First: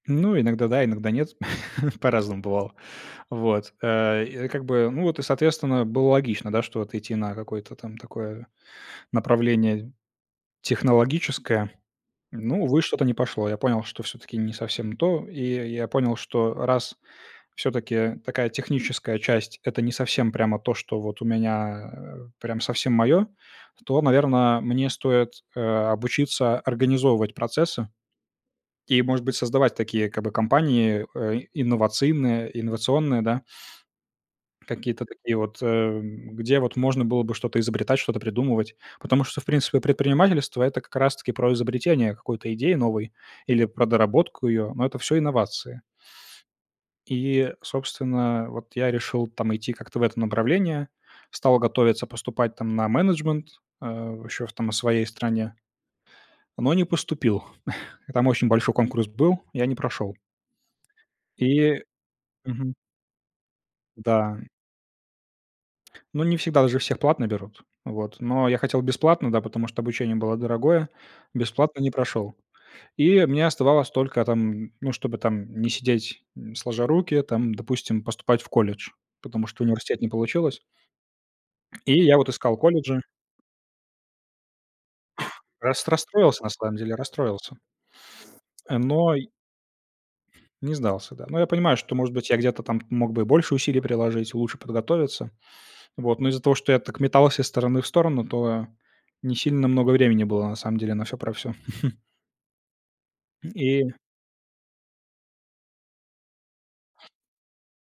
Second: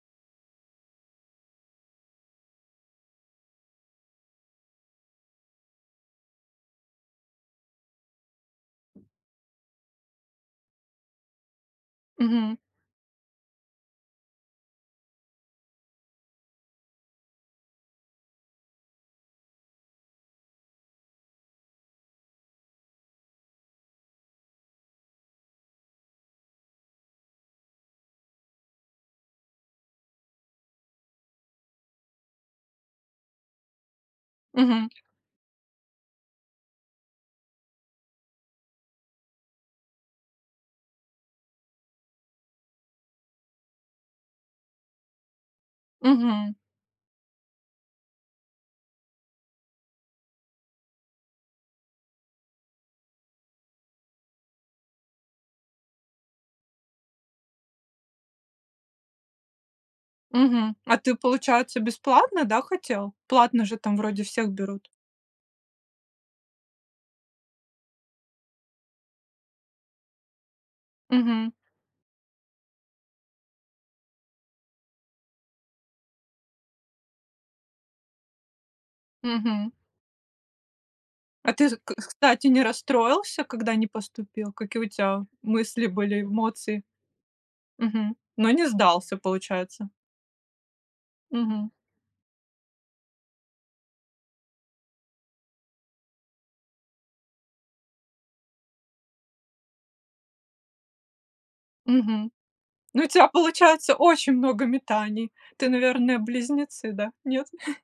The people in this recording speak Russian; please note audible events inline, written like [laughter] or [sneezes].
Ну, иногда да, иногда нет, [chuckles] по-разному бывало. Вот, э, и, э, как бы, ну, вот и, соответственно, было логично, да, что вот идти на какое-то там такое направление технологическое. Мгм. Ну, увы, что-то не пошло. Я понял, что всё-таки не совсем то. И я и я понял, что раз всё-таки такая техническая часть- это не совсем прямо то, что вот у меня, э, прям совсем моё, то, наверно, мне стоит, э, обучиться организовывать процессы и, может быть, создавать такие, как бы, компании, э, инновационные инновационные, да, Мгм. какие-то такие вот, эм, где вот можно было бы что-то изобретать, что-то придумывать, потому что, в принципе, предпринимательство- это как раз-таки про изобретение какой-то идеи новой или про доработку её. Но это всё инновации. Мгм. И, собственно, вот я решил там идти как-то в это направление, стал готовиться поступать там на менеджмент, э, ещё в там, в своей стране, но не поступил. [chuckles] Там очень большой конкурс был, я не прошёл. Мгм. А ты, получается, И бесплатно, да, мгм. хотел? Платно же там, вроде, Да. всех берут. Ну, не всегда. Л же всех платно берут, вот, но я хотел бесплатно, да, потому что обучение было дорогое, Мгм. бесплатно не прошёл. И мне оставалось только там, ну, чтобы там не сидеть, м, сложа руки, там, допустим, поступать в колледж, потому что Мгм. университет не получилось. А ты, з И я, вот, кстати, искал не колледжи расстроился, когда не поступил? Какие у тебя [sneezes] Рас мысли были, расстроился, на самом эмоции? деле. Расстроился. Мгм. Но не Э, но сдался, й получается? Не сдался, да. Но я Мгм. понимаю, что, может быть, я где-то там мог бы и больше усилий приложить, лучше подготовиться. Вот, но из-за того, что я так метался из стороны в сторону, то не сильно много времени было на самом деле на всё про всё. [chuckles] Мгм. Ну, у тебя М, и получается очень много метаний. Ты, наверное, близнецы, да? Нет? [chuckles]